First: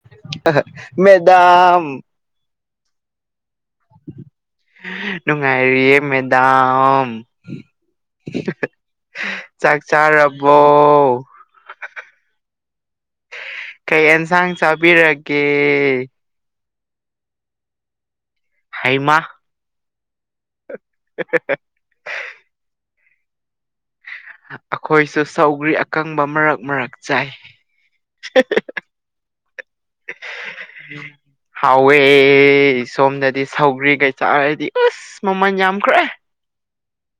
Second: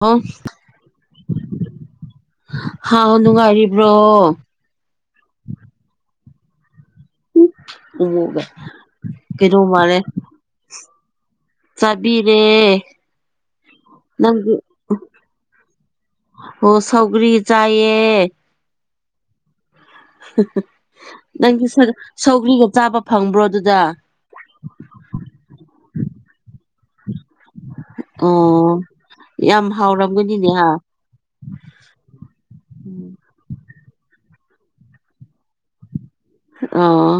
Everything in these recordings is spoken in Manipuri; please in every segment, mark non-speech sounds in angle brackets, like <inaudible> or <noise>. ꯑꯣ ꯑꯥ ꯍꯥ ꯃꯦꯗꯥꯝ ꯍꯥꯎ ꯅꯨꯡꯉꯥꯏꯔꯤꯕ꯭ꯔꯣ ꯅꯨꯡꯉꯥꯏꯔꯤꯌꯦ ꯃꯦꯗꯥꯝ ꯎꯃꯨꯒ ꯀꯩꯗꯧ ꯆꯥꯛ ꯆꯥꯔꯕꯣ ꯆꯕꯤꯔꯦ ꯀꯩ ꯑꯦꯟꯁꯥꯡ ꯆꯥꯕꯤꯔꯒꯦ ꯑꯣ ꯁꯧꯒꯔꯤ ꯆꯌꯦ ꯍꯩꯃꯥ ꯅꯪꯒꯤ ꯁꯧ ꯁꯧꯒ꯭ꯔꯤꯒ ꯆꯥꯕ ꯐꯪꯕ꯭ꯔꯣ ꯑꯗꯨꯗ ꯑꯩꯈꯣꯏꯁꯨ ꯁꯧꯒ꯭ꯔꯤ ꯑꯀꯪꯕ ꯃꯔꯛ ꯃꯔꯛ ꯆꯥꯏ ꯑꯣ ꯌꯥꯝ ꯍꯥꯎꯔꯝꯒꯅꯤꯅꯦ ꯍꯥ ꯍꯥꯎꯋꯦ ꯁꯣꯝꯗꯗꯤ ꯁꯧꯒ꯭ꯔꯤꯒꯩ ꯆꯥꯔꯗꯤ ꯑꯁ ꯃꯃꯜ ꯌꯥꯝꯈ꯭ꯔꯦ ꯑꯣ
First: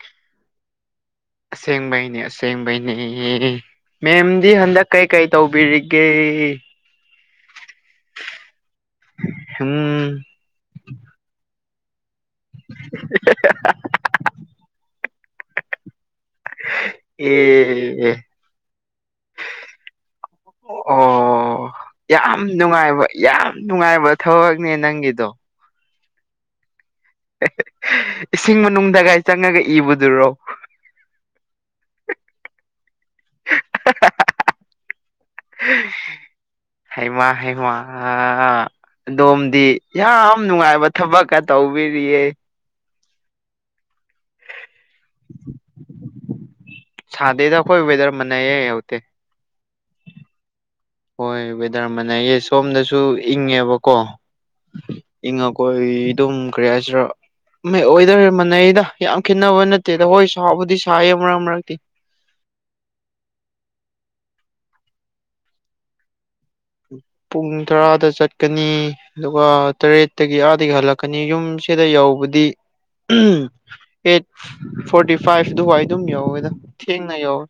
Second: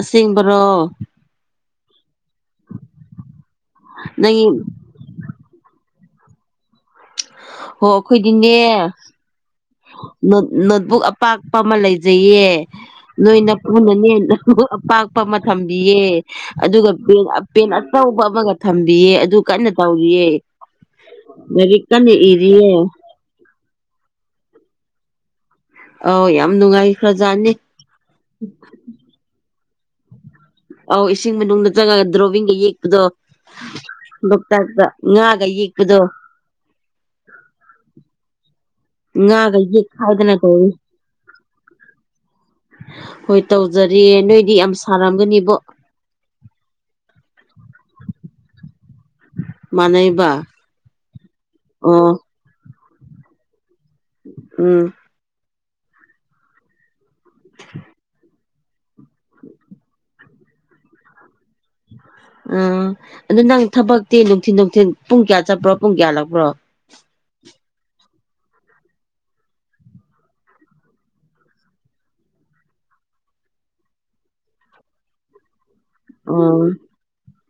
ꯑꯁꯦꯡꯕꯔꯣ ꯑꯁꯦꯡꯕꯩꯅꯦ ꯑꯁꯦꯡꯕꯩꯅꯦ ꯅꯪꯒꯤ ꯃꯦꯝꯗꯤ ꯍꯟꯗꯛ ꯀꯩꯀꯩ ꯇꯧꯕꯤꯔꯤꯒꯦ ꯍꯣ ꯈꯣꯏꯗꯤꯅꯦ ꯎꯝ ꯅꯣꯠꯕꯨꯛ ꯑꯄꯥꯛꯄ ꯑꯃ ꯂꯩꯖꯩꯌꯦ ꯅꯣꯏꯅ ꯄꯨꯅꯅꯦ ꯄꯥꯛꯄ ꯑꯃ ꯊꯝꯕꯤꯌꯦ ꯑꯗꯨꯒ ꯄꯦꯟ ꯄꯦꯟ ꯑꯦ ꯑꯆꯧꯕ ꯑꯃꯒ ꯊꯝꯕꯤꯌꯦ ꯑꯗꯨ ꯀꯟꯅ ꯇꯧꯔꯤꯌꯦ ꯑꯣ ꯂꯥꯏꯔꯤꯛ ꯀꯟꯅ ꯌꯥꯝ ꯏꯔꯤꯌꯦ ꯅꯨꯡꯉꯥꯏꯕ ꯌꯥꯝ ꯅꯨꯡꯉꯥꯏꯕ ꯊꯕꯛꯅꯦ ꯅꯪꯒꯤꯗꯣ ꯑꯥꯎ ꯌꯥꯝ ꯅꯨꯡꯉꯥꯏ ꯏꯁꯤꯡ ꯃꯅꯨꯡꯗꯒꯥꯏ ꯆꯪꯉꯒ ꯏꯕꯗꯨꯔꯣ ꯑꯧ ꯏꯁꯤꯡ ꯃꯅꯨꯡꯗ ꯆꯪꯉꯒ ꯗ꯭ꯔꯣꯕꯤꯡꯒ ꯌꯦꯛꯄꯗꯣ ꯂꯣꯛꯇꯥꯛꯇ ꯉꯥꯒ ꯌꯦꯛꯄꯗꯣ ꯍꯩꯃ ꯍꯩꯃ ꯉꯥꯒ ꯑꯗꯣꯝꯗꯤ ꯌꯦꯛꯈꯥꯏꯗꯅ ꯌꯥꯝ ꯇꯧꯋꯤ ꯅꯨꯡꯉꯥꯏꯕ ꯊꯕꯛꯀ ꯇꯧꯕꯤꯔꯤꯌꯦ ꯍꯣꯏ ꯇꯧꯖꯔꯤꯌꯦ ꯅꯣꯏꯗꯤ ꯌꯥꯝ ꯁꯥꯔꯝꯒꯅꯤꯕꯣ ꯁꯥꯗꯦꯗ ꯑꯩꯏ ꯋꯦꯊꯤꯔ ꯃꯅꯥꯌꯦ ꯃꯅꯩꯕ ꯍꯣꯏ ꯋꯦꯗꯔ ꯑꯃꯅꯩꯌꯦ ꯁꯣꯝꯗꯁꯨ ꯏꯪꯉꯦꯕꯀꯣ ꯎꯝ ꯏꯈꯣꯏ ꯑꯗꯨꯝ ꯀꯌꯥꯁꯤꯔ ꯃꯥꯏ ꯋꯦꯗꯔ ꯃꯥꯟꯅꯩꯗ ꯌꯥꯝ ꯈꯦꯠꯅꯕ ꯅꯠꯇꯦꯗ ꯍꯣꯏ ꯁꯥꯎꯕꯨꯗꯤ ꯁꯥꯏꯌꯦ ꯃꯔꯛ ꯃꯔꯛꯇꯤ ꯑꯥ ꯑꯗꯨꯗꯣ ꯅꯪ ꯊꯕꯛꯇꯤ ꯅꯨꯡꯊꯤꯟ ꯅꯨꯡꯊꯤꯟ ꯄꯨꯡ ꯀꯌꯥ ꯆꯠꯄ꯭ꯔꯣ ꯄꯨꯡ ꯀꯌꯥ ꯂꯛꯄ꯭ꯔꯣ ꯄꯨꯡ ꯇꯔꯥꯗ ꯆꯠꯀꯅꯤ ꯑꯗꯨꯒ ꯇꯔꯦꯠꯇꯒꯤ ꯑꯥꯗꯒꯤ ꯍꯜꯂꯛꯀꯅꯤ ꯌꯨꯝꯁꯤꯗ ꯌꯧꯕꯗꯤ ꯑꯩꯠ ꯐꯣꯔꯇꯤ ꯐꯥꯏꯚꯗꯨꯋꯥꯏ ꯑꯗꯨꯝ ꯌꯧꯋꯦꯗ ꯑꯣ ꯊꯦꯡꯅ ꯌꯧꯋꯦ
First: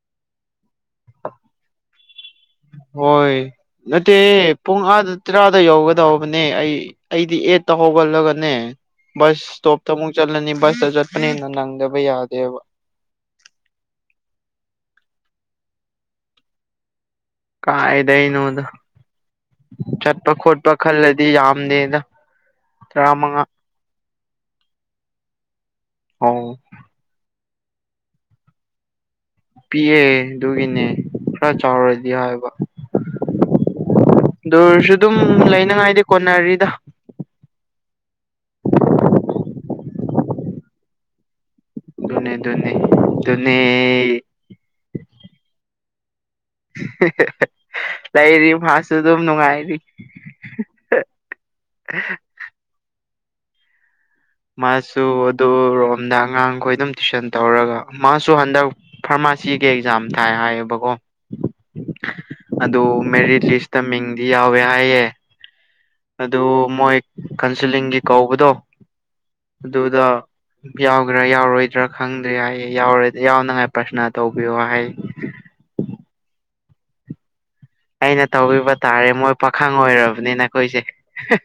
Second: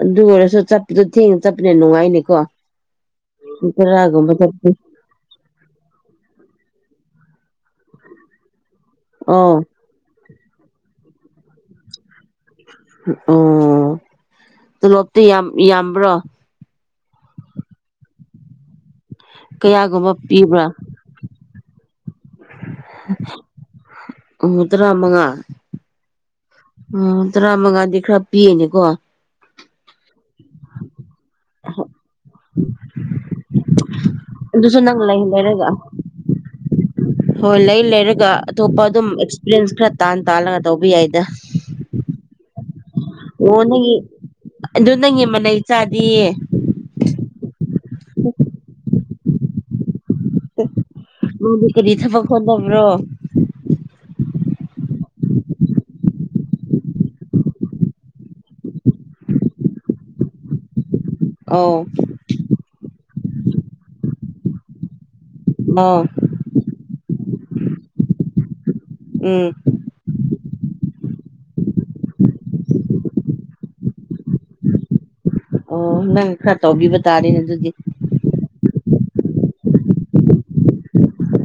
ꯑꯗꯨ ꯑꯣꯏꯔꯁꯨ ꯆꯠꯄꯗꯨ ꯊꯦꯡꯅ ꯆꯠꯄꯅꯦ ꯅꯨꯡꯉꯥꯏꯅꯤꯀꯣ ꯍꯣꯏ ꯄꯨꯡ ꯅꯠꯇꯦ ꯇꯔꯥꯒꯨꯝꯕ ꯆꯠꯄ ꯄꯨꯡ ꯑꯥꯗ ꯇ꯭ꯔꯥꯗ ꯌꯧꯒꯗꯧꯕꯅꯦ ꯑꯩ ꯑꯩꯗꯤ ꯑꯦꯠꯇ ꯍꯧꯒꯠꯂꯒꯅꯦ ꯕꯁ ꯑꯣ ꯏꯁꯇꯣꯞ ꯇ ꯑꯃꯨꯛ ꯆꯠꯂꯅꯤ ꯕꯁꯇ ꯆꯠꯄꯅꯤꯅ ꯅꯪꯗꯕ ꯌꯥꯗꯦꯕ ꯎ ꯑꯣꯂꯣꯞꯇꯤ ꯌꯥꯝ ꯌꯥꯝꯕ꯭ꯔꯣ ꯀꯥꯏꯗꯩꯅꯣꯗ ꯀꯌꯥꯒꯨꯝꯕ ꯆꯠꯄ ꯄꯤꯕ꯭ꯔꯥ ꯈꯣꯠꯄ ꯈꯜꯂꯗꯤ ꯌꯥꯝꯗꯦꯗ ꯇꯔꯥ ꯃꯉꯥ ꯎꯝ ꯇꯔꯥ ꯃꯉꯥ ꯑꯣ ꯎ ꯇꯔꯥꯃꯉꯥꯗꯤ ꯈꯔ ꯄꯤꯑꯦꯅꯦꯀꯣ ꯄꯤꯛꯑꯦ ꯑꯗꯨꯒꯤꯅꯦ ꯈꯔ ꯆꯥꯎꯔꯗꯤ ꯍꯥꯏꯕ ꯑꯗꯨꯁꯨ ꯗꯔꯁꯨ ꯅꯪ ꯑꯗꯨꯝ ꯂꯩ ꯂꯩꯔꯒ ꯂꯩꯅꯉꯥꯏꯗꯤ ꯀꯣꯟꯅꯔꯤꯗ ꯍꯣꯏ ꯂꯩ ꯂꯩꯔꯒ ꯑꯇꯣꯞꯄ ꯑꯗꯨꯝ ꯑꯦꯛꯁꯄꯤꯔꯟꯁ ꯈꯔ ꯇꯥꯟ ꯇꯥꯜꯂꯒ ꯇꯧꯕ ꯌꯥꯏꯗ ꯑꯗꯨꯅꯤ ꯑꯗꯨꯅꯤ ꯑꯣ ꯅꯪꯒꯤ ꯑꯗꯨ ꯅꯪꯒꯤ ꯃꯅꯥꯩ ꯆꯥꯗꯌꯦ ꯂꯩꯔꯤ ꯃꯥꯁꯨ ꯑꯗꯨꯝ ꯅꯨꯡꯉꯥꯏꯔꯤ ꯃꯥꯗꯤ ꯀꯔꯤ ꯊꯕꯛ ꯍꯣꯠꯅꯕ꯭ꯔꯣ ꯃꯥꯁꯨ ꯑꯗꯣꯔꯣꯝꯗ ꯑꯉꯥꯡꯈꯣꯏ ꯑꯗꯨꯝ ꯇꯨꯏꯁꯟ ꯇꯧꯔꯒ ꯃꯥꯁꯨ ꯍꯟꯗꯛ ꯐꯥꯔꯃꯥꯁꯤꯒꯤ ꯑꯦꯛꯖꯥꯝ ꯊꯥꯏ ꯍꯥꯏꯌꯦꯕꯀꯣ ꯑꯥꯎ ꯑꯗꯣ ꯃꯦꯔꯤꯠ ꯂꯤꯁꯇ ꯃꯤꯡꯗꯤ ꯌꯥꯎꯋꯦ ꯍꯥꯏꯌꯦ ꯑꯣ ꯑꯗꯨ ꯃꯣꯏ ꯀꯥꯎꯟꯁꯤꯂꯤꯡꯒꯤ ꯀꯧꯕꯗꯣ ꯎꯝ ꯑꯗꯨꯗ ꯌꯥꯎꯒꯦꯔꯥ ꯌꯥꯎꯔꯣꯏꯗ꯭ꯔꯥ ꯈꯪꯗꯦ ꯍꯥꯏꯌꯦ ꯌꯥꯎꯔ ꯌꯥꯎꯅꯉꯥꯏ ꯄ꯭ꯔꯊꯅ ꯇꯧꯕꯤꯌꯣ ꯍꯥꯏ ꯑꯣ ꯅꯪꯅ ꯈꯔ ꯇꯧꯕꯤꯕ ꯇꯥꯔꯦꯅꯦ ꯑꯗꯨꯗꯤ ꯑꯩꯅ ꯇꯧꯕꯤꯕ ꯇꯥꯔꯦ ꯃꯣꯏ ꯄꯥꯈꯪ ꯑꯣꯏꯔꯕꯅꯤꯅ ꯈꯣꯏꯁꯦ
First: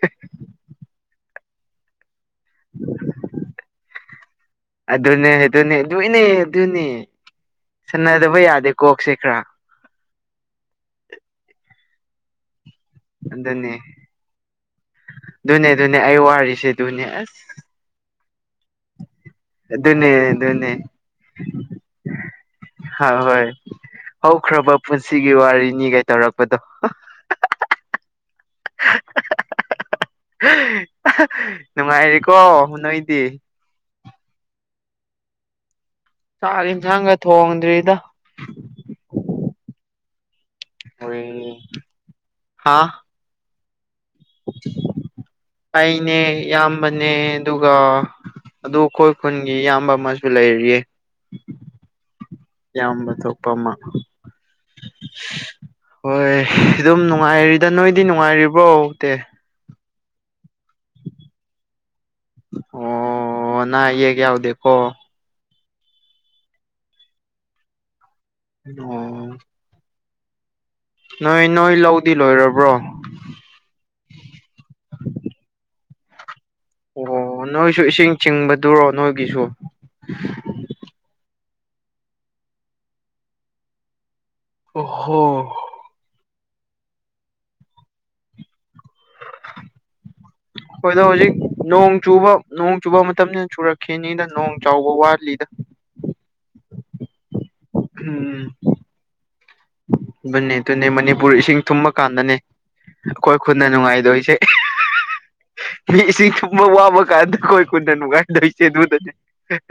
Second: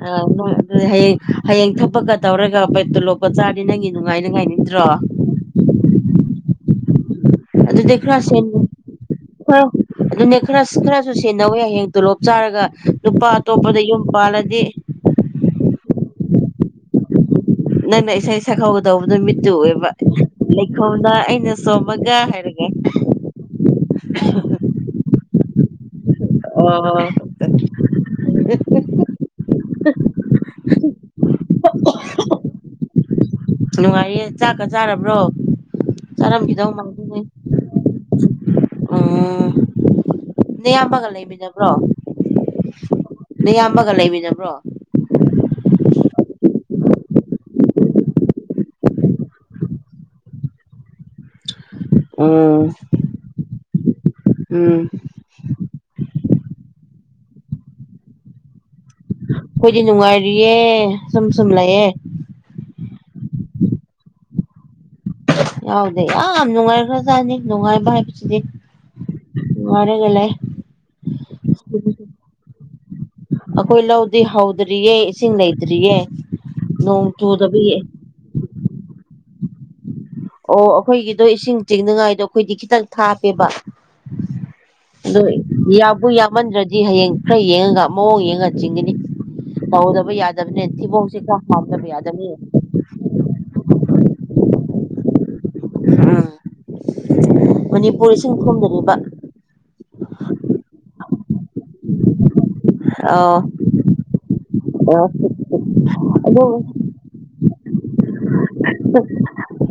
ꯑ ꯅꯣꯏ ꯑꯗꯨꯗꯤ ꯍꯌꯦꯡ ꯍꯌꯦꯡ ꯊꯄꯛꯀ ꯇꯧꯔꯒ ꯄꯩ ꯇꯣꯂꯣꯞꯀ ꯆꯥꯔꯗꯤ ꯅꯪꯒꯤ ꯅꯨꯡꯉꯥꯏꯅꯤꯉꯥꯏ ꯅꯠꯇꯗ꯭ꯔꯣ ꯑꯗꯨꯅꯦ ꯑꯗꯨꯅꯦ ꯑꯗꯨꯒꯤꯅꯦ ꯑꯗꯨꯅꯦ ꯑꯗꯨꯗꯤ ꯈꯔ ꯁꯥꯅꯗꯕ ꯁꯦꯟ ꯌꯥꯗꯦ ꯀꯣꯛꯁꯦ ꯈꯔ ꯑꯗꯨꯅꯦ ꯈꯔ ꯈꯔꯁꯨ ꯁꯦꯟꯅꯧꯍꯦ ꯍꯌꯦꯡ ꯇꯣꯂꯣꯞ ꯆꯥꯔꯒ ꯅꯨꯄꯥ ꯑꯇꯣꯞꯄꯗ ꯌꯨꯝ ꯄꯥꯜꯂꯗꯤ ꯨꯑꯗꯨꯅꯦ ꯑꯗꯨꯅꯦ ꯑꯩ ꯋꯥꯔꯤꯁꯦ ꯑꯗꯨꯅꯦ ꯑꯁ ꯅꯪꯅ ꯏꯁꯩ ꯁꯛꯍꯧꯒꯗꯧꯕꯗꯣ ꯃꯤꯠ ꯇꯨ ꯎꯏꯑꯦꯕ ꯑꯗꯨꯅꯦ ꯑꯗꯨꯅꯦ ꯂꯩꯈꯣꯡꯅ ꯑꯩꯅ ꯆꯣꯝꯃꯒ ꯍꯥꯏꯔꯒ ꯍꯣꯏ ꯍꯣꯏ ꯍꯧꯈ꯭ꯔꯕ ꯄꯨꯟꯁꯤꯒꯤ ꯋꯥꯔꯤꯅꯤ ꯒꯥꯏ ꯇꯧꯔꯛꯄꯗꯣ <unintelligible> ꯅꯨꯡꯉꯥꯏꯔꯤꯀꯣ ꯅꯣꯏꯗꯤ ꯅꯨꯡꯉꯥꯏꯔꯤꯌꯦ ꯆꯥꯛꯀ ꯆꯥꯔꯕ꯭ꯔꯣ ꯆꯥꯛ ꯆꯥꯔꯝꯈꯤꯗꯧ ꯌꯦꯟꯁꯥꯡꯒ ꯃꯥꯟꯗꯦꯅꯦ ꯊꯣꯡꯗ꯭ꯔꯤꯗ ꯎꯝ ꯅꯌꯥꯝꯕꯒ ꯂꯩꯃꯤꯟꯅꯕ꯭ꯔꯣ ꯍꯥ ꯅꯌꯥꯝꯕꯒ ꯂꯩꯃꯤꯟꯅꯕ꯭ꯔꯣ ꯑꯩꯅꯦ ꯏꯌꯥꯝꯕꯅꯦ ꯑꯗꯨꯒ ꯑꯗꯣ ꯑꯈꯣꯏ ꯈꯨꯟꯒꯤ ꯏꯌꯥꯝꯕ ꯑꯃꯁꯨ ꯂꯩꯔꯤ ꯎꯪ ꯏꯌꯥꯝꯕ ꯊꯣꯛꯄ ꯑꯃ ꯎꯝ ꯍꯣꯏ ꯑꯗꯨꯝ ꯅꯨꯡꯉꯥꯏꯔꯤꯗ ꯅꯣꯏꯗꯤ ꯅꯨꯡꯉꯥꯏꯔꯤꯕ꯭ꯔꯣ ꯑꯩꯈꯣꯏꯗꯤ ꯅꯨꯡꯉꯥꯏꯔꯤꯌꯦ ꯁꯨꯝ ꯁꯨꯝ ꯂꯩꯌꯦ ꯑꯣ ꯑꯅꯥ ꯑꯌꯦꯛ ꯌꯥꯎꯗꯦꯀꯣ ꯌꯥꯎꯗꯦ ꯌꯥꯝ ꯅꯨꯡꯉꯥꯏꯈ꯭ꯔꯖꯥꯠꯅꯤ ꯅꯨꯡꯉꯥꯏꯕ ꯍꯥꯏꯕꯁꯤꯗꯤ ꯑꯣ ꯋꯥꯔꯒ ꯂꯩ ꯅꯣꯏ ꯅꯣꯏ ꯂꯧꯗꯤ ꯂꯣꯏꯔꯕ꯭ꯔꯣ ꯑꯩꯈꯣꯏ ꯂꯧꯗꯤ ꯍꯧꯗ꯭ꯔꯤꯌꯦ ꯏꯁꯤꯡ ꯂꯩꯇ꯭ꯔꯤꯌꯦ ꯅꯣꯡ ꯑꯣ ꯆꯨꯗꯕꯒꯤ ꯅꯣꯏꯁꯨ ꯏꯁꯤꯡ ꯆꯤꯡꯕꯗꯨꯔꯣ ꯅꯣꯏꯒꯤꯁꯨ ꯑꯣ ꯑꯩꯈꯣꯏꯒꯤꯗꯣ ꯏꯁꯤꯡ ꯆꯤꯡꯅꯉꯥꯏꯗꯣ ꯑꯩꯈꯣꯏꯗꯤ ꯈꯤꯇꯪ ꯊꯥꯞꯄꯦꯕ ꯑꯗꯨꯝ ꯑꯣꯍꯣ ꯌꯥꯕꯨ ꯌꯥꯝꯃꯟꯗ꯭ꯔꯗꯤ ꯍꯌꯦꯡ ꯈꯔ ꯌꯦꯡꯉꯒ ꯃꯑꯣꯡ ꯌꯦꯡꯉꯒ ꯆꯤꯡꯒꯅꯤ ꯍꯧꯗꯕ ꯌꯥꯗꯦ ꯍꯣꯢꯗ ꯍꯧꯖꯤꯛ ꯅꯣꯡ ꯆꯨꯕ ꯃꯇꯝꯅꯤꯅ ꯆꯨꯔꯛꯈꯤꯅꯤꯗ ꯅꯣꯡ ꯆꯨꯗꯧꯕ ꯋꯥꯠꯂꯤꯗ ꯎꯝ ꯃꯅꯤꯄꯨꯔ ꯢꯁꯤꯡ ꯎꯝ ꯊꯨꯝꯒꯅꯤꯕ ꯑꯗꯨꯅꯦ ꯑꯗꯨꯅꯦ ꯃꯅꯤꯄꯨꯔ ꯏꯁꯤꯡ ꯊꯨꯝꯃꯀꯥꯟꯗꯅꯦ ꯑꯩꯈꯣꯏ ꯑꯥ ꯈꯨꯟꯅ ꯅꯨꯡꯉꯥꯏꯗꯣꯏꯁꯦ ꯃꯤꯅ ꯢꯁꯤꯡ ꯑꯗꯨ ꯊꯨꯝꯂ ꯋꯥꯕ ꯀꯥꯟꯗ ꯑꯈꯣꯢ ꯈꯨꯟꯅ ꯅꯨꯡꯉꯥꯟꯗꯣꯏꯁꯦ ꯑꯗꯨꯗꯅꯦ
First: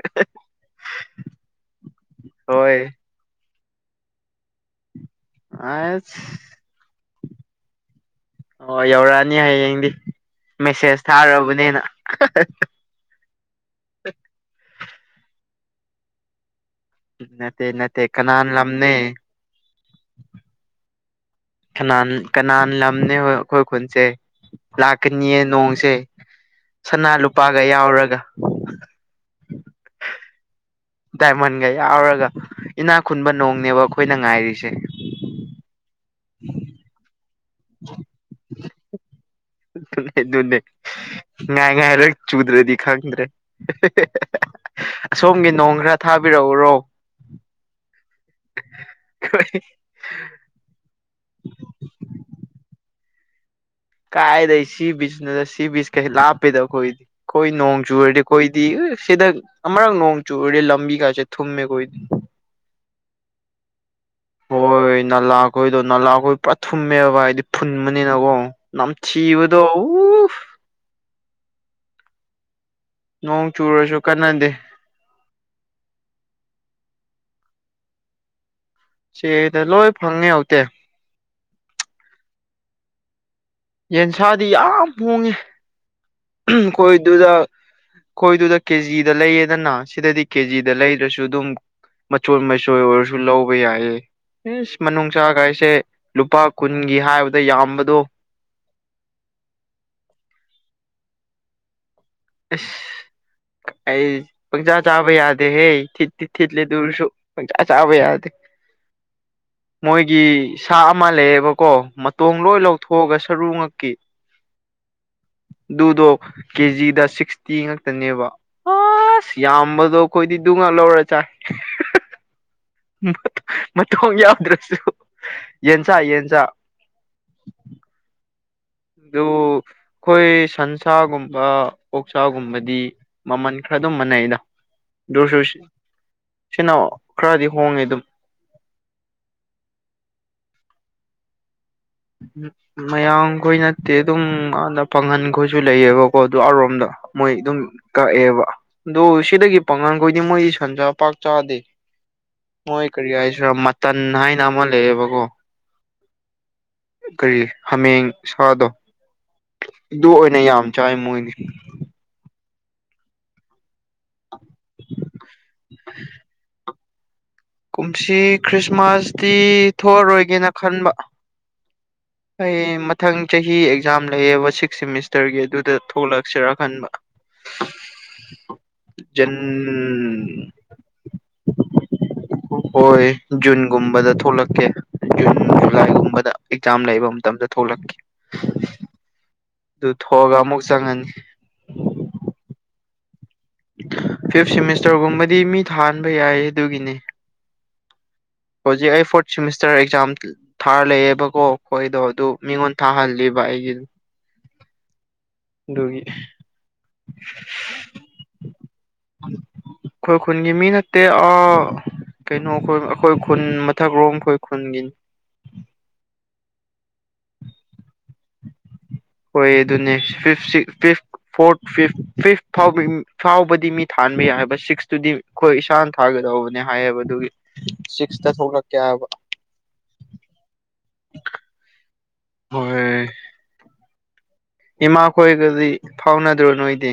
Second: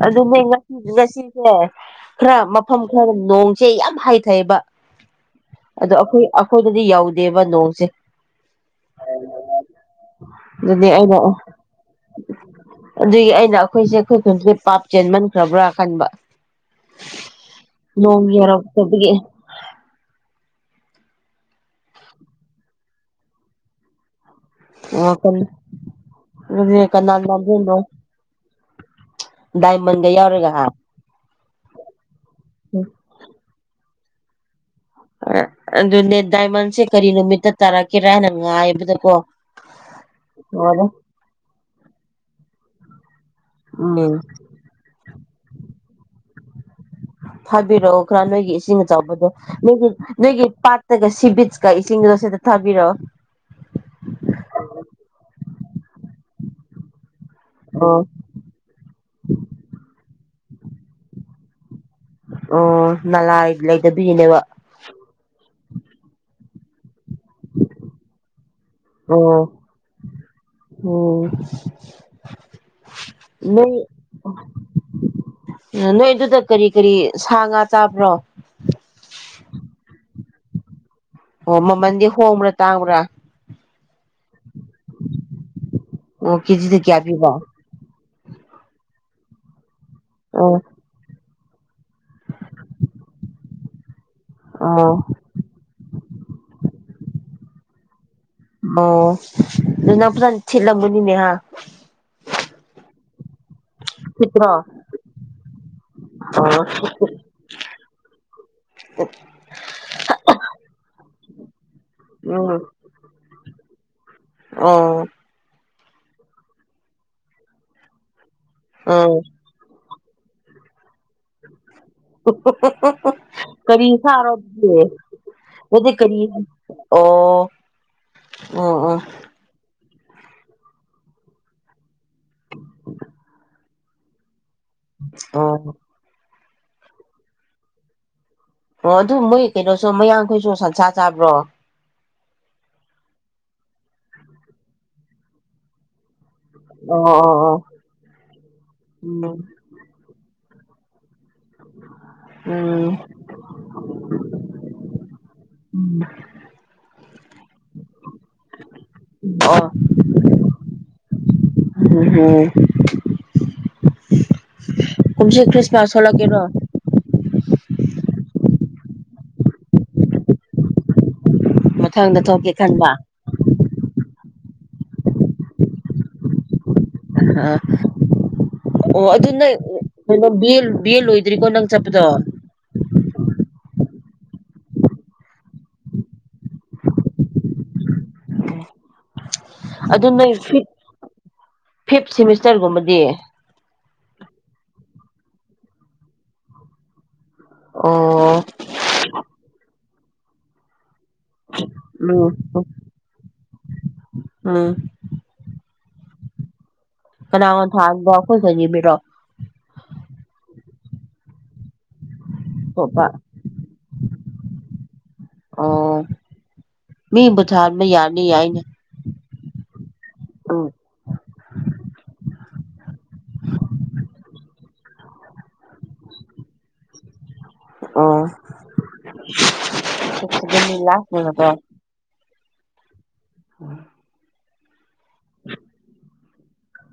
ꯑꯗꯨꯅꯦ ꯉꯁꯤ ꯉꯁꯤꯁꯦ ꯈꯔꯥ ꯍꯣꯏ ꯃꯐꯝ ꯈꯔ ꯅꯣꯡꯁꯦ ꯌꯥꯝ ꯍꯩꯊꯩꯌꯦꯕ ꯑꯗꯣ ꯑꯁ ꯑꯈꯣꯏ ꯑꯩꯈꯣꯏꯗꯗꯤ ꯌꯧꯗꯦꯕ ꯅꯣꯡꯁꯦ ꯍꯣꯏ ꯌꯧꯔꯛꯑꯅꯤ ꯍꯌꯦꯡꯗꯤ ꯑꯗꯨꯅꯦ ꯃꯦꯁꯦꯁ ꯑꯩꯅ ꯊꯥꯔꯕꯅꯤꯅ ꯑꯗꯨꯒꯤ ꯑꯩꯅ ꯑꯩꯈꯣꯏ ꯈꯨꯟꯁꯦ ꯄꯥꯞ ꯆꯦꯟꯃꯟꯈ꯭ꯔꯕ꯭ꯔꯥ ꯈꯟꯕ ꯅꯠꯇꯦ ꯅꯠꯇꯦ ꯅꯣꯡ ꯀꯅꯥꯟ ꯌꯨꯔꯛꯇꯕꯒꯤ ꯂꯝꯅꯦ ꯀꯅꯥ ꯀꯅ ꯂꯝꯅꯦꯕ ꯑꯩꯈꯣꯏ ꯈꯨꯟꯁꯦ ꯂꯥꯛꯀꯅꯤꯌꯦ ꯅꯣꯡꯁꯦ ꯁꯅꯥ ꯀꯅꯥ ꯂꯨꯄꯥꯒ ꯂꯝꯖꯦꯟꯅꯣ ꯌꯥꯎꯔꯒ ꯗꯥꯏꯃꯟꯒ ꯌꯥꯎꯔꯒ ꯍꯥ ꯗꯥꯏꯃꯟꯒ ꯌꯥꯎꯔꯒ ꯏꯅꯥꯛ ꯈꯨꯟꯕ ꯅꯣꯡꯅꯦꯕ ꯑꯩꯈꯣꯏꯅ ꯉꯥꯏꯔꯤꯁꯦ ꯑꯗꯨꯅꯦ ꯗꯥꯏꯃꯟꯁꯦ ꯀꯔꯤ ꯅꯨꯃꯤꯠꯇ ꯇꯥꯔꯛꯀꯦꯔꯅ ꯉꯥꯏꯕꯗꯀꯣ ꯑꯗꯨꯅꯦ ꯑꯗꯨꯅꯦ ꯂꯣꯏꯔꯦ ꯉꯥꯏ ꯉꯥꯏꯔ ꯆꯨꯗ꯭ꯔꯗꯤ ꯈꯪꯗ꯭ꯔꯦ ꯎꯝ ꯑꯁꯣꯝꯒꯤ ꯅꯣꯡ ꯈꯔ ꯊꯥꯕꯤꯔꯛꯎꯔꯣ ꯊꯥꯕꯤꯔꯛꯎ ꯈꯔ ꯅꯣꯏꯒꯤ ꯏꯁꯤꯡ ꯑꯆꯥꯎꯕꯗꯣ ꯑꯩꯈꯣꯏ ꯅꯣꯏꯒꯤ ꯅꯣꯏꯒꯤ ꯄꯥꯠ <unintelligible> ꯁꯤꯕꯤꯠꯁꯀ ꯏꯁꯤꯡꯗꯣ ꯁꯤꯗ ꯊꯥꯕꯤꯔꯛꯑꯣ ꯀꯥꯏꯗꯩ ꯁꯤ ꯕꯤꯆꯁ ꯅꯣꯗ ꯁꯤ ꯕꯤꯆꯁ ꯀꯁꯦ ꯂꯥꯞꯄꯦꯗ ꯑꯩꯈꯣꯏꯗꯤ ꯑꯩꯈꯣꯏ ꯅꯣꯡ ꯑꯣ ꯆꯨꯔꯗꯤ ꯑꯩꯈꯣꯏꯗꯤ ꯁꯤꯗ ꯑꯃꯔꯛ ꯅꯣꯡ ꯆꯨꯔꯗꯤ ꯂꯝꯕꯤꯒꯥꯁꯦ ꯊꯨꯝꯃꯦ ꯈꯣꯏꯗꯤ ꯑꯣ ꯅꯥꯂꯥ ꯂꯩꯇꯕꯒꯤꯅꯦꯕ ꯍꯣꯏ ꯅꯥꯂꯥꯈꯣꯏꯗꯣ ꯅꯥꯂꯥꯈꯣꯏ ꯄꯨꯔꯥ ꯊꯨꯝꯃꯦꯕ ꯍꯥꯏꯗꯤ ꯐꯨꯟꯕꯅꯤꯅꯀꯣ ꯑꯣ ꯅꯝꯊꯤꯕꯗꯣ <unintelligible> ꯅꯣꯡ ꯆꯨꯔꯁꯨ ꯀꯥꯟꯅꯗꯦ ꯅꯣꯏ ꯑꯗꯨꯗ ꯀꯔꯤ ꯀꯔꯤ ꯁꯥ ꯉꯥ ꯆꯥꯕ꯭ꯔꯣ ꯆꯦꯗ ꯂꯣꯏ ꯐꯪꯉꯦ ꯍꯥꯎꯇꯦ ꯑꯣ ꯃꯃꯟꯗꯤ ꯍꯣꯡꯕ꯭ꯔꯥ ꯇꯥꯡꯕ꯭ꯔꯥ ꯌꯦꯟꯁꯥꯗꯤ ꯌꯥꯝ ꯍꯣꯡꯉꯤ ꯑꯣ ꯀꯦꯖꯤꯗ ꯀꯌꯥ ꯈꯣꯏꯗꯨꯗ ꯄꯤꯕ ꯈꯣꯏꯗꯨꯗ ꯀꯦꯖꯤꯗ ꯂꯩꯌꯦꯗꯅ ꯁꯤꯗꯗꯤ ꯑꯣ ꯀꯦꯖꯤꯗ ꯂꯩꯗ꯭ꯔꯁꯨ ꯑꯗꯨꯝ ꯃꯆꯣꯏ ꯃꯆꯣꯏ ꯑꯣꯏꯔꯁꯨ ꯂꯧꯕ ꯌꯥꯏꯌꯦ ꯑꯣ ꯃꯅꯨꯡꯁꯥꯒꯥꯏꯁꯦ ꯂꯨꯄꯥ ꯀꯨꯟꯒꯤ ꯍꯥꯏꯕꯗ ꯌꯥꯝꯕꯗꯣ ꯑꯣ ꯅꯪꯅ ꯐꯖꯅꯥ ꯊꯤꯠꯂꯝꯒꯅꯤꯅꯦ ꯍꯥ ꯢꯁ ꯑꯩ ꯊꯤꯠꯇ꯭ꯔꯣ ꯄꯪꯆꯥ ꯆꯥꯕ ꯌꯥꯗꯦ ꯍꯦ ꯊꯤꯠꯇꯤ ꯑꯣ ꯊꯠꯂꯤ ꯗꯨ ꯑꯣꯏꯔꯁꯨ ꯄꯪꯆꯥ ꯆꯥꯕ ꯌꯥꯗꯦ ꯑꯣ ꯃꯣꯏꯒꯤ ꯁꯥ ꯑꯃ ꯂꯩꯌꯦꯕꯀꯣ ꯎꯝ ꯇꯣꯡꯂꯣꯏ ꯂꯧꯊꯣꯛꯑꯒ ꯁꯔꯨ ꯉꯛꯀꯤ ꯑꯣ ꯑꯗꯨꯗꯣ ꯀꯦꯖꯤꯗ ꯁꯤꯛꯁꯇꯤ ꯉꯥꯛꯇꯅꯦꯕ ꯑꯥꯎ ꯌꯥꯝꯕꯗꯣ ꯑꯈꯣꯏꯗꯤ ꯗꯨꯉꯥꯛ ꯂꯧꯔ ꯆꯥꯏ <unintelligible> ꯀꯔꯤ ꯃꯇꯣꯡ ꯁꯥꯔꯣ ꯌꯥꯎꯗ꯭ꯔꯁꯨ ꯑꯗꯨꯗꯤ ꯌꯦꯟꯁꯥ ꯀꯔꯤ ꯌꯦꯟꯁꯥ ꯑꯣ ꯑꯣ ꯑꯣ ꯑꯗꯨ ꯈꯣꯏ ꯁꯟꯁꯥꯒꯨꯝꯕ ꯑꯣꯛꯁꯥꯒꯨꯝꯕꯗꯤ ꯃꯃꯟ ꯈꯔ ꯑꯗꯨꯝ ꯃꯥꯟꯅꯩꯗ ꯗꯨꯁꯨ ꯑꯣ ꯁꯤꯅ ꯈꯔꯗꯤ ꯍꯣꯡꯉꯦ ꯑꯗꯨꯝ ꯑꯣ ꯑꯗꯨ ꯃꯣꯏ ꯀꯩꯅꯣꯁꯨ ꯃꯌꯥꯡꯈꯣꯏꯁꯨ ꯁꯟꯁꯥ ꯆꯥꯕ꯭ꯔꯣ ꯎꯝ ꯃꯌꯥꯝꯈꯣꯏ ꯅꯠꯇꯦ ꯑꯗꯨꯝ ꯑꯗ ꯄꯥꯡꯒꯟꯈꯣꯏꯁꯨ ꯂꯩꯌꯦꯕ ꯑꯣ ꯑꯗꯨꯔꯣꯝꯗ ꯑꯣ ꯃꯣꯏ ꯑꯣ ꯑꯣ ꯑꯗꯨꯝ ꯀꯛꯑꯦꯕ ꯑꯗꯨ ꯎꯝ ꯁꯤꯗꯒꯤ ꯄꯥꯡꯒꯜꯈꯣꯏꯗꯤ ꯃꯣꯏꯗꯤ ꯁꯟꯖꯥ ꯄꯥꯛ ꯆꯥꯗꯦ ꯃꯣꯏ ꯎꯝ ꯀꯔꯤ ꯍꯥꯏꯁꯤꯔ ꯃꯠ ꯇꯟ ꯍꯥꯏꯅ ꯑꯃ ꯂꯩꯌꯦꯕꯀꯣ ꯀꯔꯤ ꯍꯥꯃꯦꯡ ꯁꯥꯗꯣ ꯑ ꯑꯗꯨ ꯑꯣꯏꯅ ꯌꯥꯝ ꯆꯥꯏ ꯃꯣꯏꯗꯤ ꯎꯝꯍꯝ ꯀꯨꯝꯁꯤ ꯈ꯭ꯔꯤꯁꯃꯥꯁ ꯊꯣꯛꯂꯛꯀꯦꯔꯣ ꯀꯨꯝꯁꯤ ꯈ꯭ꯔꯤꯁꯃꯥꯁꯇꯤ ꯊꯣꯛꯑꯔꯣꯏꯒꯦꯅ ꯈꯟꯕ <unintelligible> ꯑꯩ ꯈꯟꯕ ꯃꯊꯪ ꯆꯍꯤ ꯑꯦꯛꯖꯥꯝ ꯂꯩꯌꯦꯕ ꯁꯤꯛꯁ ꯁꯦꯃꯤꯁꯇꯔꯒꯤ ꯑꯗꯨꯗ ꯊꯣꯛꯂꯛꯁꯤꯔꯥ ꯈꯟꯕ ꯍ ꯑꯣ ꯑꯗꯨ ꯖꯟ ꯅꯪ ꯀꯩꯅꯣ ꯕꯤꯑꯦ ꯂꯣꯏꯗ꯭ꯔꯤꯀꯣ ꯅꯪ ꯆꯠꯄꯗꯣ ꯍꯣꯏ ꯖꯨꯟꯒꯨꯝꯕꯗ ꯊꯣꯛꯂꯛꯀꯦ ꯖꯨꯟ ꯖꯨꯂꯥꯏ ꯒꯨꯝꯕꯗ ꯌꯥꯝ ꯂꯩꯕ ꯃꯇꯝꯗ ꯊꯣꯛꯂꯛꯀꯦ ꯑꯗꯨ ꯅꯣꯏ ꯊꯣꯛꯑꯒ ꯑꯃꯨꯛ ꯐꯤꯞ ꯆꯪꯉꯅꯤ ꯐꯤꯞ ꯁꯦꯝꯃꯤꯁꯇꯔꯒꯨꯝꯕꯗꯤ ꯐꯤꯞ ꯁꯦꯝꯃꯤꯁꯇꯔꯒꯨꯝꯕꯗꯤ ꯃꯤ ꯊꯥꯍꯟꯕ ꯌꯥꯏ ꯑꯗꯨꯒꯤꯅꯤ ꯑꯣ ꯍꯧꯖꯤꯛ ꯑꯩ ꯐꯣꯔꯠ ꯁꯦꯝꯃꯤꯁꯇꯔ ꯑꯦꯛꯖꯥꯝ ꯊꯥꯔ ꯂꯩꯌꯦꯕ ꯀꯣ ꯈꯣꯏꯗꯣ ꯑꯗꯨ ꯎꯝ ꯃꯤꯉꯣꯟ ꯊꯥꯍꯜꯂꯤꯕ ꯑꯩꯒꯤ ꯎꯝ ꯑꯗꯨꯒꯤ ꯀꯅꯥꯅ ꯊꯥꯍꯟꯕ ꯑꯈꯣꯏ ꯈꯨꯜꯒꯤ ꯃꯤꯔꯣ ꯑꯩꯈꯣꯏ ꯈꯨꯟꯒꯤ ꯃꯤ ꯅꯠꯇꯦ ꯑ ꯀꯩꯅꯣ ꯈꯣꯏ ꯑꯇꯣꯞꯄ ꯑꯩꯈꯣꯏ ꯈꯨꯟ ꯃꯊꯛ ꯔꯣꯝ ꯑꯩꯈꯣꯏ ꯈꯨꯟꯒꯤꯅꯤ ꯑꯣ ꯃꯤꯕꯨ ꯊꯍꯟꯕ ꯌꯥꯔꯗꯤ ꯌꯥꯏꯅꯦ ꯍꯣꯏ ꯑꯗꯨꯅꯦ ꯐꯤꯞ ꯁꯤꯛ ꯐꯤꯞ ꯐꯣꯔꯠ ꯐꯤꯐ ꯐꯤꯐ ꯐꯥꯎ ꯐꯥꯎꯕꯗꯤ ꯃꯤ ꯊꯥꯟꯕ ꯌꯥꯏꯕ ꯁꯤꯛꯁ ꯇꯨꯗꯤ ꯑꯩꯈꯣꯏ ꯏꯁꯥꯅ ꯊꯥꯒꯗꯧꯕꯅꯦ ꯍꯥꯏꯌꯦꯕ ꯑꯗꯨꯒꯤ ꯑꯣ ꯁꯤꯛꯁꯇ ꯊꯣꯛꯂꯛꯀꯦ ꯍꯥꯏꯕ ꯑꯗꯨꯗꯤ ꯂꯥꯁꯠꯅꯤꯕꯥ ꯀꯣ ꯍꯣꯏ <unintelligible> ꯏꯃꯥ ꯈꯣꯏꯗꯗꯤ ꯐꯥꯎꯅꯗ꯭ꯔꯣ ꯅꯣꯏꯗꯤ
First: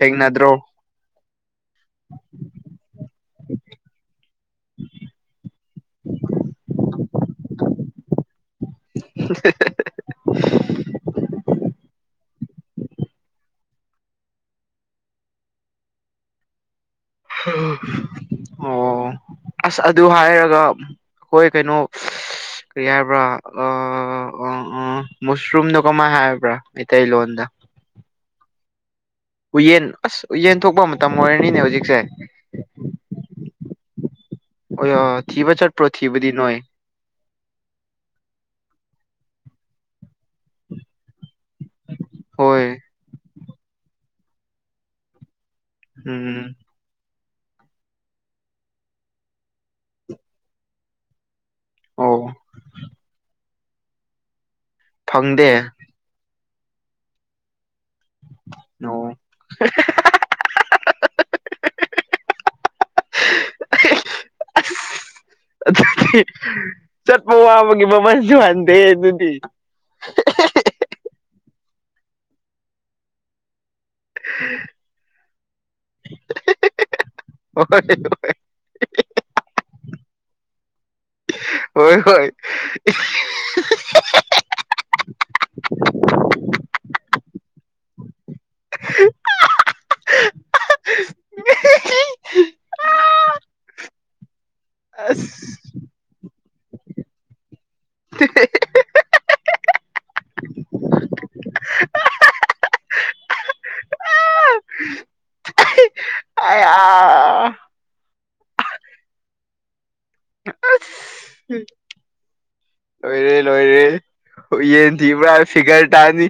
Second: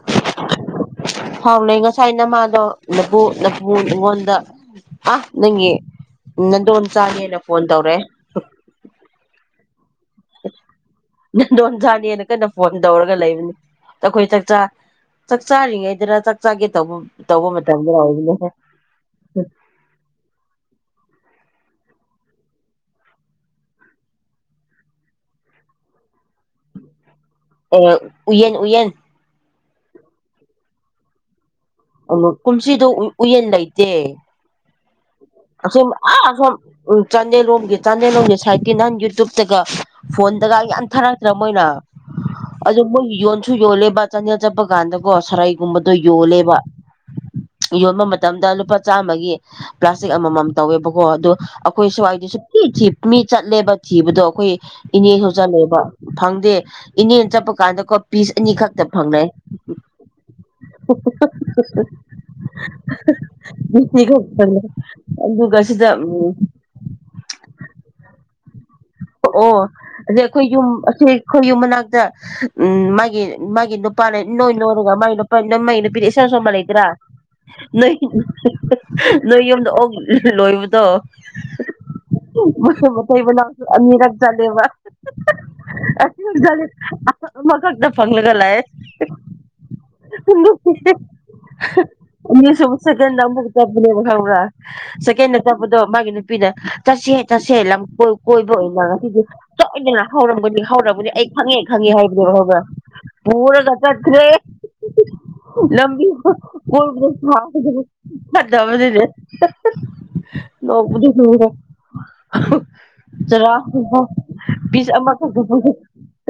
ꯊꯦꯡꯅꯗ꯭ꯔꯣ꯫ ꯐꯥꯎꯅꯩ ꯉꯁꯥꯏ ꯅꯃꯥꯗꯣ ꯅꯄꯨ ꯅꯄꯨ ꯑꯩꯉꯣꯟꯗ ꯑ ꯅꯪꯒꯤ ꯅꯥꯗꯣꯝꯆꯥꯅꯦꯅ ꯐꯣꯟ ꯇꯧꯔꯥꯛꯑꯦ꯫ <unintelligible> ꯅꯥꯗꯣꯝꯆꯥꯅꯦꯅꯥ ꯀꯟꯅ ꯐꯣꯟ ꯇꯧꯔꯒ ꯂꯩꯕꯅꯦ ꯑꯩꯈꯣꯏ ꯆꯥꯛꯆꯥ ꯆꯥꯛ ꯆꯥꯔꯤꯉꯩꯗꯥꯔ ꯆꯥꯛ ꯆꯥꯒꯦ ꯇꯧꯕ ꯇꯧꯕ ꯃꯇꯝꯗ ꯑꯣꯏꯕꯅꯦ <unintelligible> ꯑꯣ ꯑꯁ ꯑꯗꯨ ꯍꯥꯏꯔꯒ ꯈꯣꯏ ꯀꯩꯅꯣ ꯀꯔꯤ ꯍꯥꯏꯕ꯭ꯔꯥ ꯑ-ꯑ-ꯑ ꯃꯁꯨꯔꯨꯝꯗꯣ ꯀꯃꯥꯏꯅ ꯍꯥꯏꯕ꯭ꯔꯥ ꯃꯩꯇꯩꯂꯣꯟꯗ꯫ ꯑ ꯎꯌꯦꯟ ꯎꯌꯦꯟ ꯎꯌꯦꯟ ꯑꯁ ꯎꯌꯦꯟ ꯊꯣꯛꯄ ꯃꯇꯝ ꯑꯣꯏꯔꯅꯤꯅꯦ ꯍꯧꯖꯤꯛ ꯑ ꯃ ꯀꯨꯝꯁꯤꯗꯣ ꯎꯌꯦꯟ ꯂꯩꯇꯦ ꯊꯤꯕ ꯑꯁꯣꯝ ꯆꯠꯄ꯭ꯔꯣ ꯑ ꯊꯤꯕꯗꯤ ꯑꯁꯣꯝ ꯅꯣꯏ ꯎꯝ ꯆꯥꯟꯗꯦꯜꯂꯣꯝꯒꯤ ꯆꯥꯟꯗꯦꯜꯂꯣꯝꯒꯤ ꯁꯥꯏꯠꯀꯤ ꯅꯍꯥꯟ ꯌꯨꯇ꯭ꯌꯨꯕꯇꯒ ꯐꯣꯟꯗꯒ ꯌꯥꯝ ꯊꯔꯛ ꯇꯔ ꯃꯣꯏꯅ ꯍꯣꯏ ꯑꯗꯨ ꯃꯣꯏ ꯌꯣꯟꯁꯨ ꯌꯣꯟꯂꯦꯕꯥ ꯆꯟꯗꯦꯜ ꯆꯠꯄ ꯀꯥꯟꯗꯀꯣ ꯁꯔꯩ ꯒꯨꯝꯕꯗꯣ ꯎꯝ ꯌꯣꯜꯂꯦꯕ꯫ ꯌꯣꯟꯕ ꯃꯇꯝꯗ ꯂꯨꯄꯥ ꯆꯥꯝꯃꯒꯤ ꯄ꯭ꯂꯥꯁꯇꯤꯛ ꯑꯃꯃꯝ ꯇꯧꯋꯦꯕꯥꯀꯣ ꯑꯗꯣ ꯑꯩꯈꯣꯏ ꯁ꯭ꯋꯥꯏꯗꯤ ꯑꯣ ꯁꯨꯛꯊꯤ ꯊꯤ ꯃꯤ ꯆꯠꯂꯦꯕ ꯊꯤꯕꯗꯣ ꯑꯩꯈꯣꯏ ꯏꯅꯦꯁꯨ ꯐꯪꯗꯦ ꯆꯠꯂꯦꯕꯥ꯫ ꯐꯪꯗꯦ ꯏꯅꯦꯅꯥ ꯆꯠꯄ ꯀꯥꯟꯗꯀꯣ ꯄꯤꯁ ꯑꯅꯤ ꯈꯛꯇ ꯑꯣ ꯐꯪꯂꯛꯑꯦ꯫ <unintelligible> ꯉꯁꯤ ꯈꯛꯇꯅꯦ ꯑꯗꯨꯒꯥ ꯁꯤꯗꯥ ꯑꯗꯨꯗꯤ ꯆꯠꯄ ꯋꯥꯕꯒꯤ ꯃꯃꯜꯁꯨ ꯍꯟꯗꯦ ꯑꯗꯨꯗꯤ ꯑꯣ ꯑꯁꯤ ꯑꯩꯈꯣꯏ ꯌꯨꯝ ꯑꯁꯤ ꯑꯩꯈꯣꯏ ꯌꯨꯝ ꯃꯅꯥꯛꯇ ꯎꯝ ꯃꯥꯒꯤ ꯃꯥꯒꯤ ꯅꯨ ꯅꯨꯄꯥꯅꯦ ꯏꯅꯣꯏ ꯅꯣꯏꯔꯥꯒ ꯃꯥꯏ <unintelligible> ꯅꯨꯄꯤꯅ ꯏꯁꯣꯟꯕ ꯁꯣꯟꯕ ꯂꯩꯇ꯭ꯔꯥ ꯅꯣꯏ ꯍꯣꯏ ꯅꯣꯏ ꯌꯨꯝꯗ ꯑꯣꯛ ꯂꯣꯏꯕꯗꯣ ꯍꯣꯏ ꯍꯣꯏ ꯃꯈꯣꯏ ꯃꯇꯩ ꯃꯅꯥꯎꯁꯨ ꯑꯅꯤꯔꯛ ꯆꯠꯂꯦꯕꯥ꯫ ꯑꯁꯤ <unintelligible> ꯑꯃ ꯑꯃ ꯈꯛꯇ ꯐꯪꯂꯒ ꯂꯥꯛꯑꯦ꯫ <unintelligible> ꯑꯅꯤꯔꯛ ꯁꯨꯕ ꯁꯦꯀꯦꯟꯗꯥ ꯑꯃꯨꯛꯀꯥ ꯆꯠꯄꯅꯦꯕꯥ ꯈꯪꯕꯔꯥ ꯁꯦꯀꯦꯟꯗꯥ ꯆꯠꯄꯗꯣ ꯑꯁ ꯃꯥꯒꯤ ꯅꯨꯄꯤꯅ ꯆꯠꯁꯦ ꯆꯠꯁꯦ ꯂꯝ ꯀꯣꯏ ꯀꯣꯏꯕ ꯑꯣꯏꯅ ꯉꯁꯤꯗꯤ ꯁꯣꯏꯗꯅ ꯍꯧꯔꯝꯒꯅꯤ ꯍꯧꯔꯝꯒꯥꯅꯤ ꯑꯩ ꯈꯪꯉꯦ ꯈꯪꯉꯦ ꯍꯥꯏꯗꯣꯛꯑꯒ ꯄꯨꯔꯒ ꯆꯠꯈꯔ‌ꯦ ꯂꯝꯕꯤꯗ ꯀꯣꯏꯕꯗꯁꯨ ꯊꯥꯡꯒꯔꯦ ꯐꯗꯕꯗꯗꯤ ꯅꯣꯛꯄꯗ ꯁꯤꯔ‌ꯦ ꯂꯣꯏꯔꯦ ꯆꯔꯥ ꯂꯣꯏꯔꯦ <unintelligible> ꯄꯤꯁ ꯌꯦꯟ ꯑꯃꯈꯛ <unintelligible> ꯊꯤꯕ꯭ꯔꯥ ꯐꯤꯒꯔ ꯇꯥꯅꯤ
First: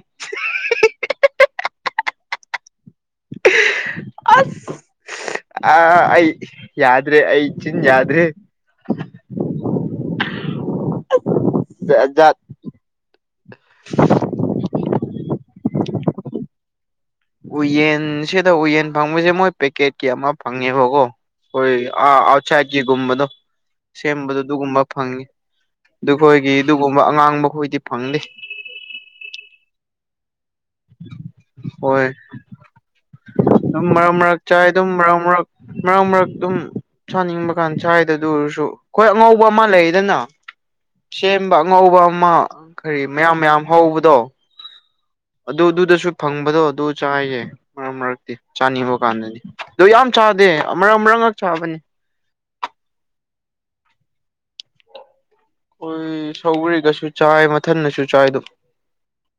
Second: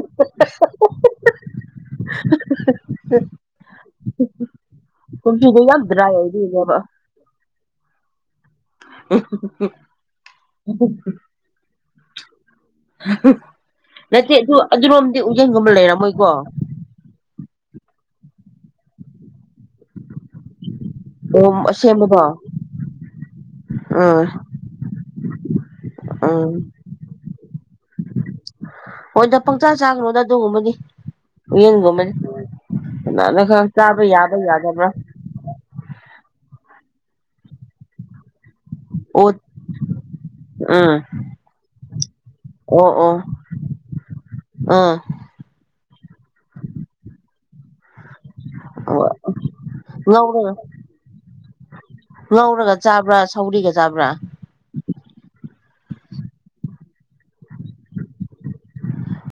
ꯑꯁ ꯀꯨꯝꯁꯤꯗꯤ ꯌꯥꯝ ꯗ꯭ꯔꯥꯏ ꯑꫭꯏꯗꫭꯏꯅꯦꯕ ꯗꯔ‌ꯦ ꯑꯩ ꯆꯤꯟ ꯌꯥꯗ꯭ꯔ‌ꯦ꯫ <unintelligible> <unintelligible> ꯅꯠꯇꯦ ꯑꯗꯨ ꯑꯗꯨꯔꯣꯝꯗꯤ ꯎꯌꯦꯟꯒꯨꯝꯕ ꯂꯩꯔꯝꯃꯣꯏꯀꯣ ꯎꯌꯦꯟ ꯁꯤꯗ ꯎꯌꯦꯟ ꯐꯪꯕꯁꯦ ꯃꯣꯏ ꯄꯦꯛꯀꯦꯠꯀꯤ ꯑꯃꯥꯞ ꯐꯪꯉꯦꯕꯒꯣ ꯑꯣ ꯑꯩꯈꫭꯏ ꯑ ꯑꯁꯦꯡꯕꯗꯣ ꯑꯎꯁꯥꯏꯠꯀꯤ ꯒꯨꯝꯕꯗꯣ꯫ ꯎꯝ ꯁꯦꯝꯕꯗꯣ ꯑꯗꯨꯒꯨꯝꯕ ꯐꯪꯉꯤ ꯑꯗꯨꯈꯣꯏꯒꯤ ꯎꯝ ꯑꯗꯨꯒꯨꯝꯕ ꯑꯉꯥꯡꯕꯈꯣꯏꯗꯤ ꯐꯪꯗꯦ꯫ ꯍꯣꯏꯗ ꯄꯪꯆꯥ ꯆꯥꯒꯅꯣꯗ ꯑꯗꯨꯒꯨꯝꯕꯗꯤ ꯎꯨꯌꯦꯟꯒꯨꯝꯗꯤ ꯍꯣꯏ ꯀꯅꯥꯅ ꯈꯔ ꯆꯥꯕ ꯌꯥꯕ ꯌꯥꯗꯕ꯭ꯔꯥ ꯑꯃꯔꯛ ꯃꯔꯛ ꯃꯔꯛ ꯑꯗꯨꯝ ꯆꯥꯅꯤꯡꯕ ꯀꯥꯟꯗ ꯆꯥꯏꯗ ꯑꯗꯨ ꯑꯣꯏꯔꯁꯨ ꯑꯩꯈꯣꯏ ꯑꯣ ꯑꯉꯧꯕ ꯑꯃ ꯂꯩꯗꯅ ꯎꯝ ꯁꯦꯝꯕ ꯑꯉꯧꯕ ꯑꯃ ꯑꯣ ꯀꯔꯤ ꯑꯣ ꯃꯌꯥꯝ ꯃꯌꯥꯝ ꯍꯧꯕꯗꯣ ꯑꯥ ꯑꯗꯨ ꯑꯗꯨꯗꯁꯨ ꯐꯪꯕꯗꯣ ꯑꯗꯨ ꯆꯥꯏꯌꯦ ꯃꯔꯛ ꯃꯔꯛ ꯑꯦ ꯆꯥꯅꯤꯡꯕ ꯀꯥꯟꯗꯗꯤ ꯑꯗꯨ ꯌꯥꯝ ꯆꯥꯗꯦ ꯉꯧꯔꯒ ꯑꯃꯔꯛ ꯑꯃꯔꯛ ꯈꯛ ꯆꯥꯕꯅꯤ ꯉꯧꯔꯒ ꯆꯥꯕ꯭ꯔꯥ ꯁꯧꯒꯔꯤꯒ ꯆꯥꯕ꯭ꯔꯥ ꯍꯣꯏ ꯁꯧꯒꯔꯤꯒꯁꯨ ꯆꯥꯏ ꯃꯊꯟꯟꯅꯁꯨ ꯆꯥꯏꯗꯨꯝ